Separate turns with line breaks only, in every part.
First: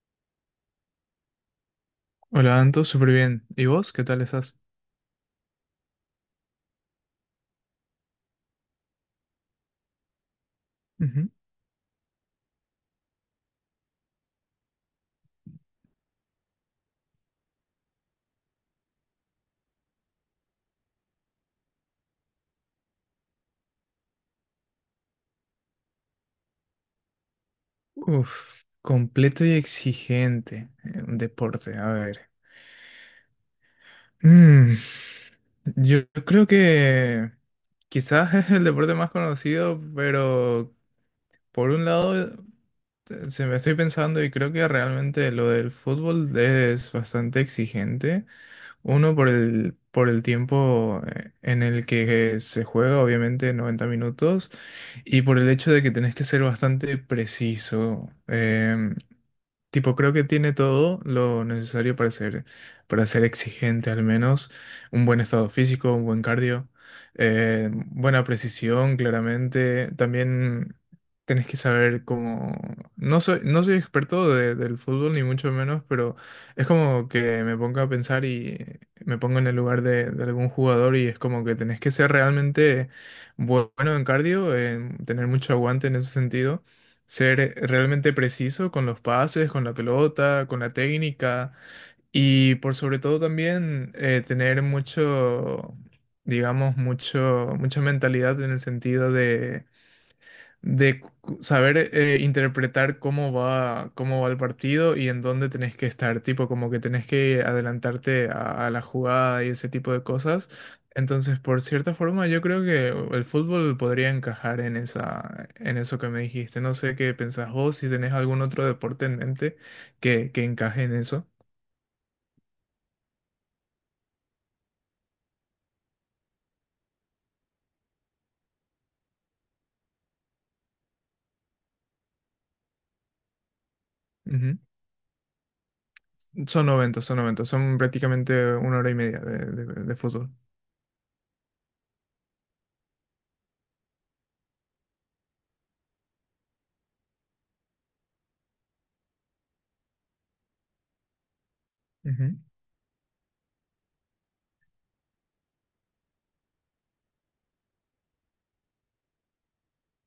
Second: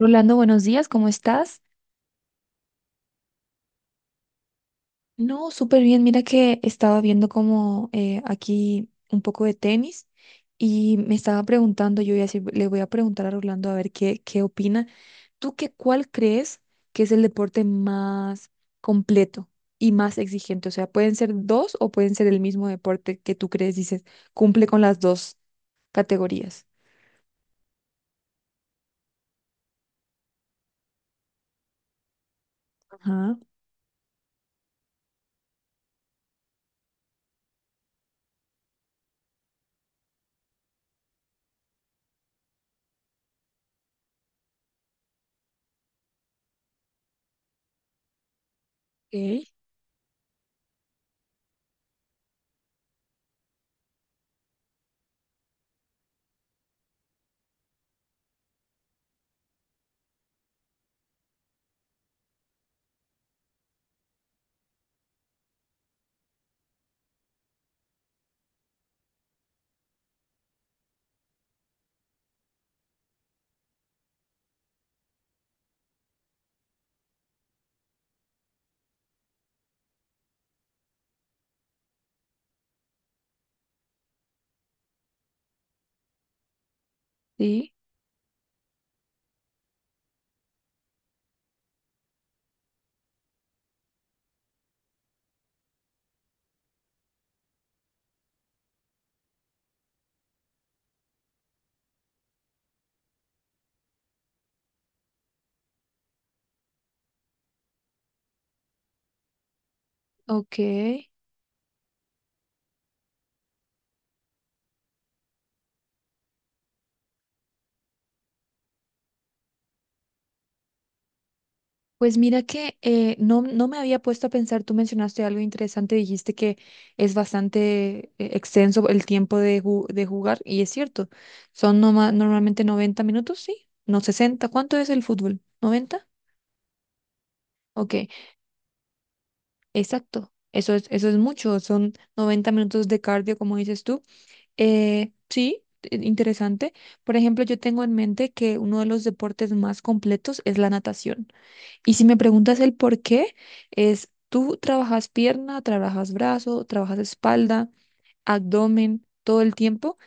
Rolando, buenos días, ¿cómo estás?
Hola, Anto, súper bien. ¿Y vos? ¿Qué tal estás?
No, súper bien. Mira que estaba viendo como aquí un poco de tenis y me
Ujú.
estaba preguntando, yo voy a le voy a preguntar a Rolando a ver qué opina. Cuál crees que es el deporte más completo y más exigente? O sea, pueden ser dos o pueden ser el mismo deporte que tú crees, dices, cumple con las dos categorías.
Uf, completo y exigente. Un deporte, a ver.
Ajá,
Mm, yo creo que quizás es el deporte más conocido, pero por un lado se me estoy pensando y creo que realmente lo del fútbol es bastante exigente. Uno
ok,
por el tiempo en el que se juega, obviamente 90 minutos. Y por el hecho de que tenés que ser bastante preciso. Tipo, creo que tiene todo lo necesario para ser exigente, al menos. Un buen estado físico, un buen cardio, buena precisión, claramente. También tenés que saber cómo... no soy experto del fútbol, ni mucho menos, pero es como que me pongo a pensar y me pongo en el lugar de algún jugador y es como que tenés que ser realmente bueno en cardio, en tener mucho aguante en ese sentido, ser
sí,
realmente preciso con los pases, con la pelota, con la técnica, y por sobre todo también tener mucha mentalidad en el sentido de saber interpretar cómo va el partido y en dónde tenés que estar, tipo como que tenés que adelantarte a la jugada y ese tipo de cosas.
ok.
Entonces, por cierta forma, yo creo que el fútbol podría encajar en en eso que me dijiste. No sé qué pensás vos, si tenés algún otro deporte en mente que encaje en eso.
Pues mira que no, no me había puesto a pensar, tú mencionaste algo interesante, dijiste que es bastante extenso el tiempo de jugar y es cierto, son normalmente 90 minutos, sí, no 60.
Ujú.
¿Cuánto es el fútbol? 90.
Son noventa, son
Ok,
prácticamente una hora y media de
exacto,
fútbol.
eso es mucho, son 90 minutos de cardio, como dices tú. Sí, interesante. Por ejemplo, yo tengo en mente que uno de los deportes más completos es la natación. Y si me preguntas el por qué, es tú trabajas pierna, trabajas brazo, trabajas espalda, abdomen, todo el tiempo.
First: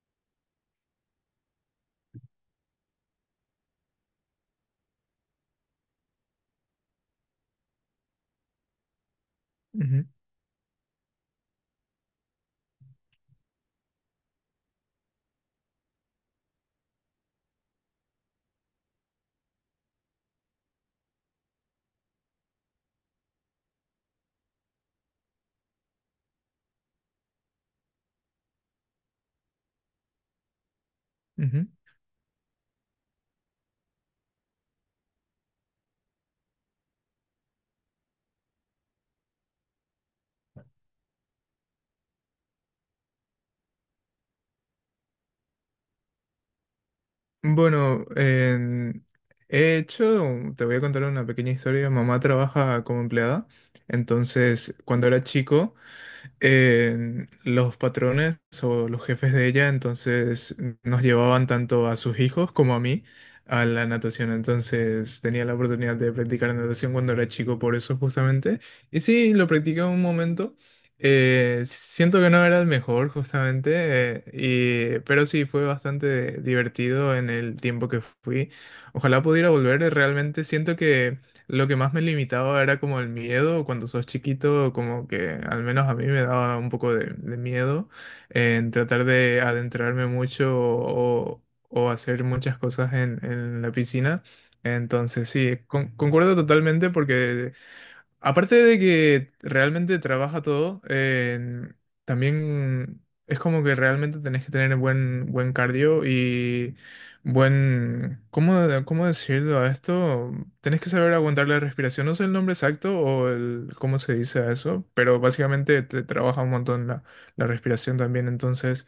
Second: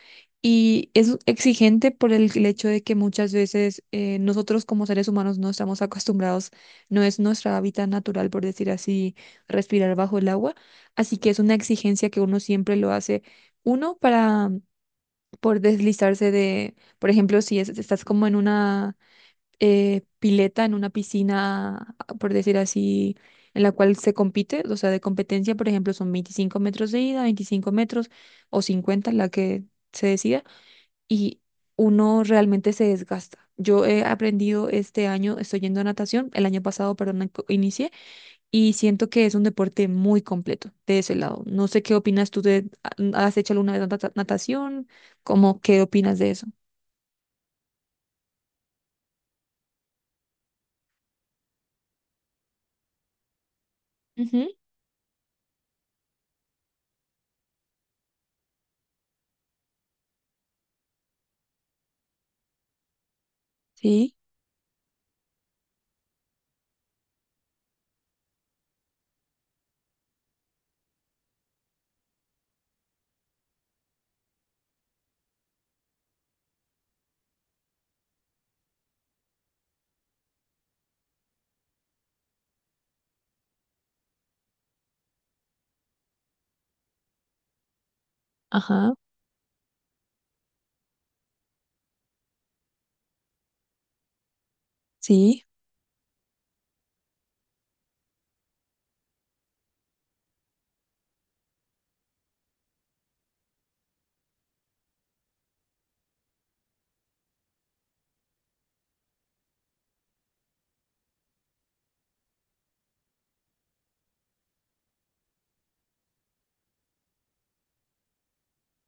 Y es exigente por el hecho de que muchas veces nosotros como seres humanos no estamos acostumbrados, no es nuestra hábitat natural, por decir así, respirar
Ujú,
bajo el agua. Así que es una exigencia que uno siempre lo hace, uno para por deslizarse de, por ejemplo, si es- estás como en una pileta en una piscina, por decir así, en la cual se compite, o sea, de competencia, por ejemplo, son 25 metros de ida, 25 metros o 50, la que se decida, y
ujú, ujú.
uno realmente se desgasta. Yo he aprendido este año, estoy yendo a natación, el año pasado, perdón, inicié, y siento que es un deporte muy completo de ese lado. No sé qué opinas tú de ¿has hecho alguna vez natación? ¿Cómo qué opinas de eso?
Bueno, he hecho, te voy a contar una pequeña historia. Mamá trabaja como empleada,
Ujú,
entonces cuando era chico los patrones o los jefes de ella, entonces nos llevaban tanto a sus hijos como a mí a la
sí,
natación. Entonces tenía la oportunidad de practicar natación cuando era chico, por eso justamente. Y sí, lo practiqué un momento. Siento que no era el mejor, justamente, pero sí fue bastante divertido en el tiempo que fui. Ojalá pudiera volver. Realmente siento que lo que más me limitaba era como el miedo. Cuando sos chiquito, como que al menos a mí me daba un poco de miedo en
ajá,
tratar de adentrarme mucho o hacer muchas cosas en la piscina. Entonces,
sí,
sí, concuerdo totalmente. Porque aparte de que realmente trabaja todo, también es como que realmente tenés que tener buen cardio y buen... ¿Cómo, cómo decirlo a esto? Tenés que saber aguantar la respiración. No sé el nombre exacto o el, cómo se dice a eso, pero básicamente te trabaja un montón la respiración también. Entonces,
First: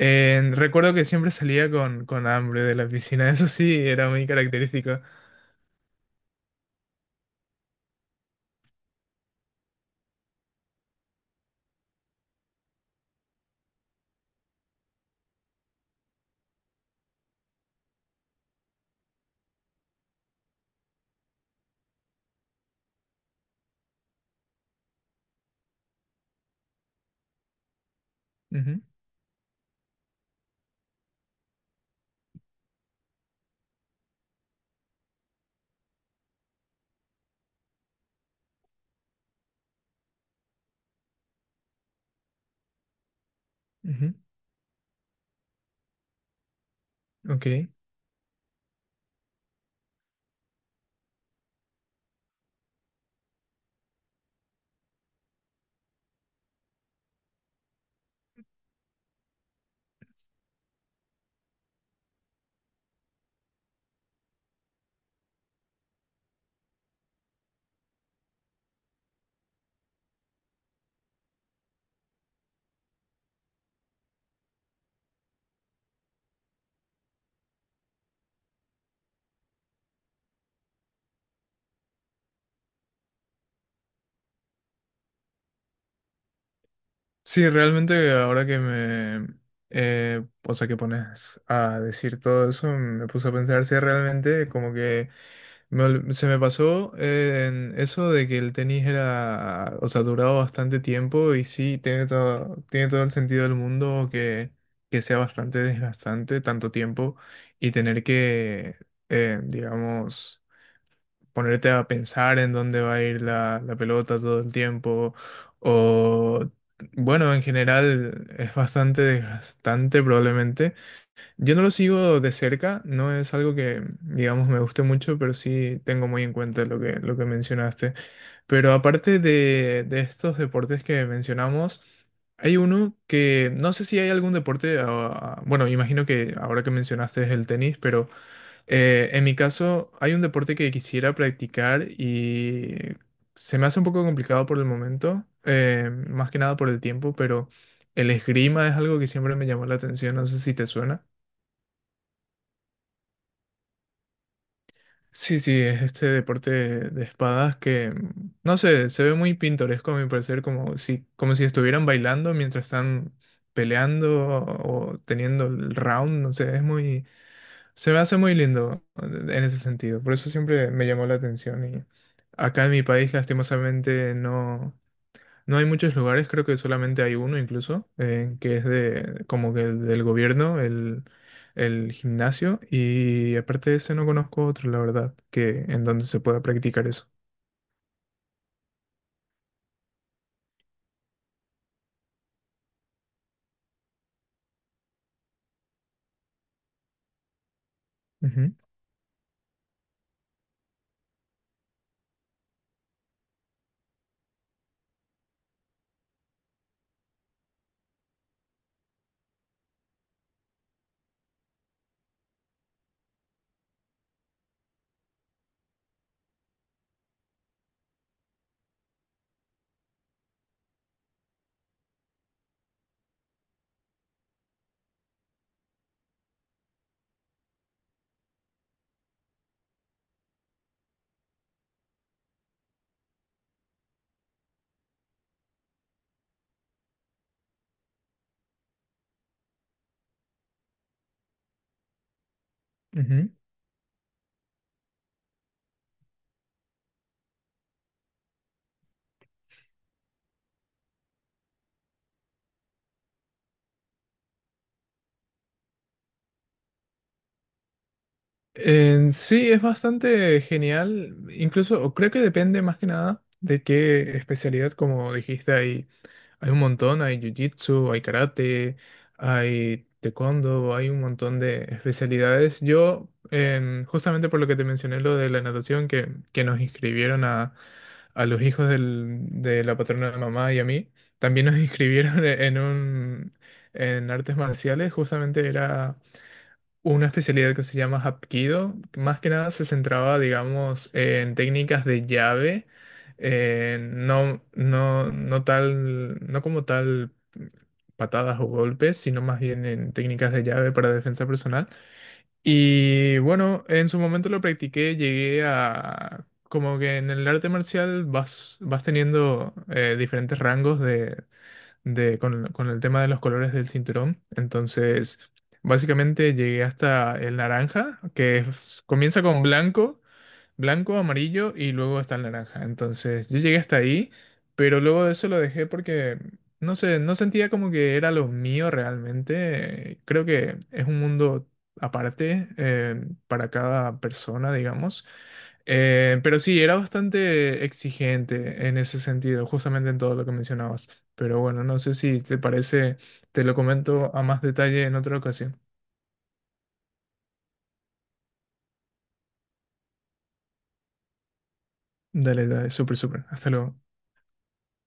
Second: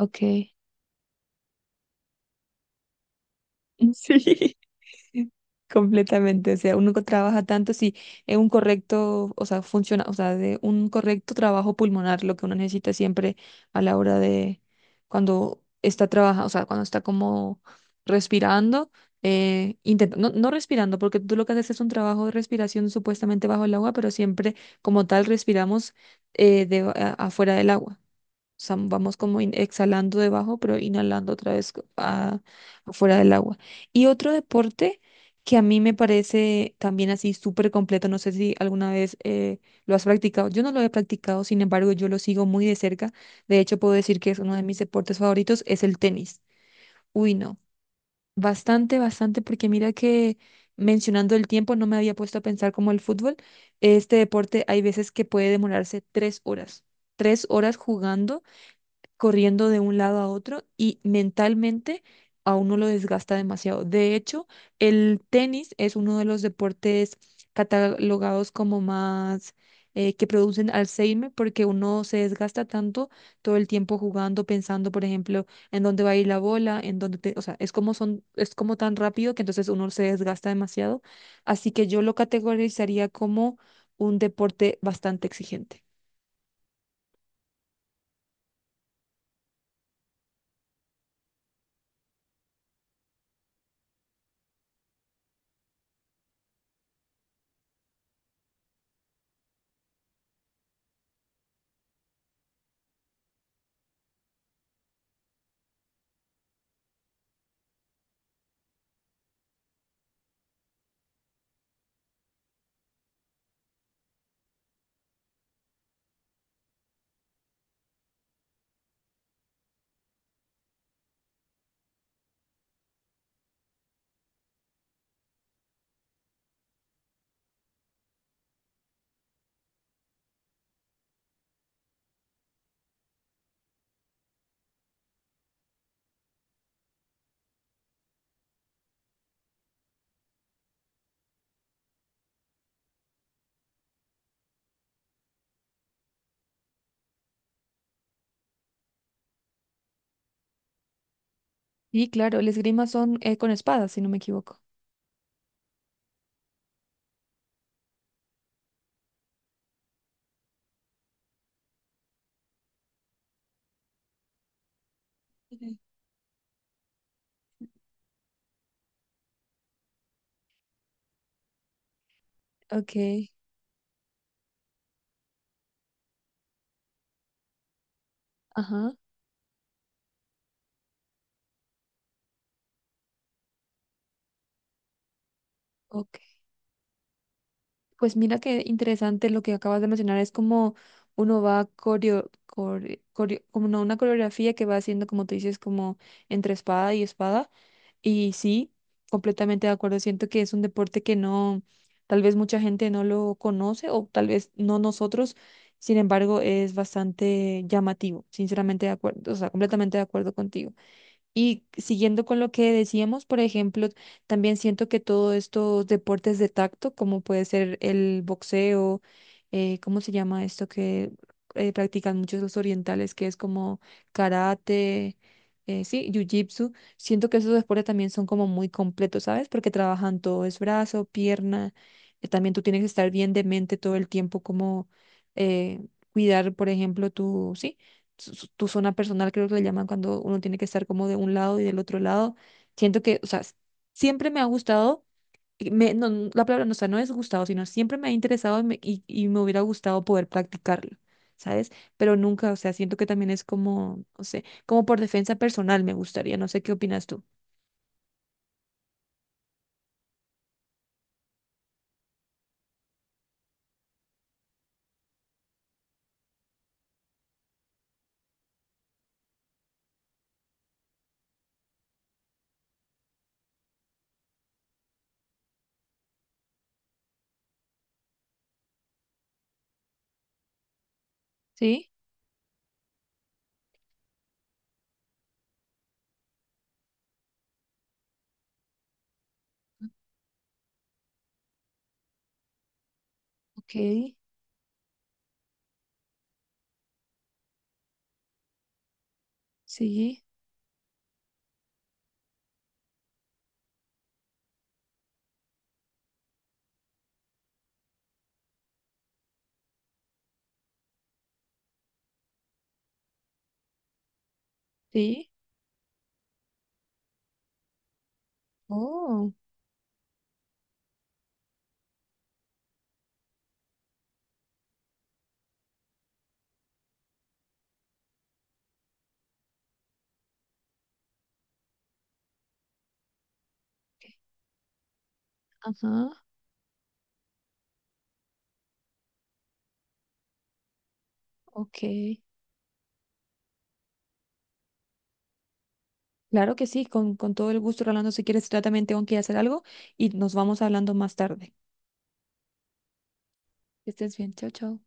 ok.
recuerdo que siempre salía con hambre de la piscina. Eso sí, era muy
Sí,
característico.
completamente. O sea, uno que trabaja tanto, sí, es un correcto, o sea, funciona, o sea, de un correcto trabajo pulmonar, lo que uno necesita siempre a la hora de cuando está trabajando, o sea, cuando está como respirando, intenta, no, no respirando, porque tú lo que haces es un trabajo de respiración supuestamente bajo el agua, pero siempre como tal respiramos afuera del agua,
Ujú,
vamos como exhalando debajo, pero inhalando otra vez afuera del agua. Y otro deporte que a mí me parece también así súper completo, no sé si alguna vez lo has practicado. Yo no lo he practicado, sin embargo, yo lo sigo muy de cerca. De hecho, puedo
ujú,
decir que es uno de mis deportes favoritos, es el tenis. Uy,
ok.
no. Bastante, bastante, porque mira que mencionando el tiempo no me había puesto a pensar como el fútbol. Este deporte hay veces que puede demorarse 3 horas. 3 horas jugando, corriendo de un lado a otro y mentalmente a uno lo desgasta demasiado. De hecho, el tenis es uno de los deportes catalogados como más que producen Alzheimer porque uno se desgasta tanto todo el tiempo jugando, pensando, por ejemplo, en dónde va a ir la bola, en o sea, es como tan rápido que entonces uno se desgasta demasiado. Así que yo lo categorizaría como un deporte bastante exigente.
Sí, realmente o sea, que pones a decir todo eso, me puse a pensar si realmente, como que se me pasó en eso de que el tenis era, o sea, duraba bastante tiempo, y sí, tiene todo el sentido del mundo que sea bastante desgastante tanto tiempo y tener digamos, ponerte a pensar en dónde va a ir la pelota todo el tiempo. O, bueno, en general es bastante desgastante probablemente. Yo no lo sigo de cerca, no es algo que, digamos, me guste mucho, pero sí tengo muy en cuenta lo que mencionaste. Pero aparte de estos deportes que mencionamos, hay uno que no sé si hay algún deporte, ah, bueno, imagino que ahora que mencionaste es el tenis, pero en mi caso, hay un deporte que quisiera practicar y se me hace un poco complicado por el momento, más que nada por el tiempo, pero el esgrima es algo que siempre me llamó la atención, no sé si te suena.
Y claro, el esgrima son con espadas, si no me equivoco.
Sí, sí, es este deporte de espadas que, no sé, se ve muy pintoresco a mi parecer, como si estuvieran bailando mientras están peleando o teniendo el
Ujú.
round, no sé, es muy... Se me hace muy lindo en ese sentido, por eso siempre me llamó la atención. Y acá en mi
Ok,
país lastimosamente no, no hay muchos lugares, creo que solamente hay uno incluso, que es
ajá,
de como que del gobierno, el gimnasio, y aparte de ese no conozco otro, la verdad, que en donde se
ok.
pueda practicar eso.
Pues mira qué interesante lo que acabas de mencionar, es como uno va como una coreografía que va haciendo, como tú dices, como entre espada y espada. Y sí, completamente de acuerdo, siento que es un deporte que no, tal vez mucha gente no lo conoce o tal vez no nosotros, sin embargo, es bastante llamativo, sinceramente de acuerdo, o sea, completamente de acuerdo contigo. Y siguiendo con lo que decíamos, por ejemplo, también siento que todos estos deportes de tacto, como puede ser el boxeo, ¿cómo se llama esto que practican muchos los orientales, que es como karate, sí, jiu-jitsu? Siento que esos deportes también son como muy completos, ¿sabes? Porque trabajan todo, es brazo, pierna, también tú tienes que estar bien de mente todo el tiempo, como eh, cuidar, por ejemplo, sí, tu zona personal, creo que le llaman, cuando uno tiene que estar como de un lado y del otro lado. Siento
Ujú,
que, o
ujú.
sea, siempre me ha gustado, y me, no, no, la palabra no, o sea, no es gustado, sino siempre me ha interesado y y me hubiera gustado poder practicarlo, ¿sabes? Pero nunca, o sea, siento que también es como, no sé, como por defensa personal me gustaría, no sé qué opinas tú.
En sí, es bastante genial, incluso o creo que depende más que nada de qué especialidad, como dijiste ahí. Hay un montón, hay jiu-jitsu, hay karate, hay taekwondo, hay un montón de especialidades. Yo, justamente por lo que te mencioné, lo de la natación, que nos inscribieron a los hijos de la patrona de mamá y a mí, también nos
Sí,
inscribieron en un, en artes marciales. Justamente era una especialidad que se llama Hapkido. Más que nada se centraba, digamos, en técnicas de llave,
ok,
no tal, no como tal patadas o golpes, sino más bien en
sí,
técnicas de llave para defensa personal. Y bueno, en su momento lo practiqué, llegué a... Como que en el arte marcial vas, vas teniendo diferentes rangos de, con el tema de los colores del cinturón. Entonces,
sí,
básicamente llegué hasta el naranja, que comienza
oh,
con blanco, amarillo y luego está el naranja. Entonces yo llegué hasta ahí, pero luego de eso lo dejé porque no sé, no sentía como que era lo mío realmente. Creo que es un mundo aparte para cada
ok,
persona, digamos.
ajá,
Pero sí, era bastante exigente en ese sentido, justamente en todo lo que mencionabas. Pero bueno,
ok.
no sé si te parece, te lo comento a más detalle en otra ocasión.
Claro que sí, con todo el gusto, Rolando, si quieres, yo también tengo que hacer algo y nos vamos hablando más tarde.
Dale, dale, súper, súper. Hasta luego.
Que estés bien, chao, chao.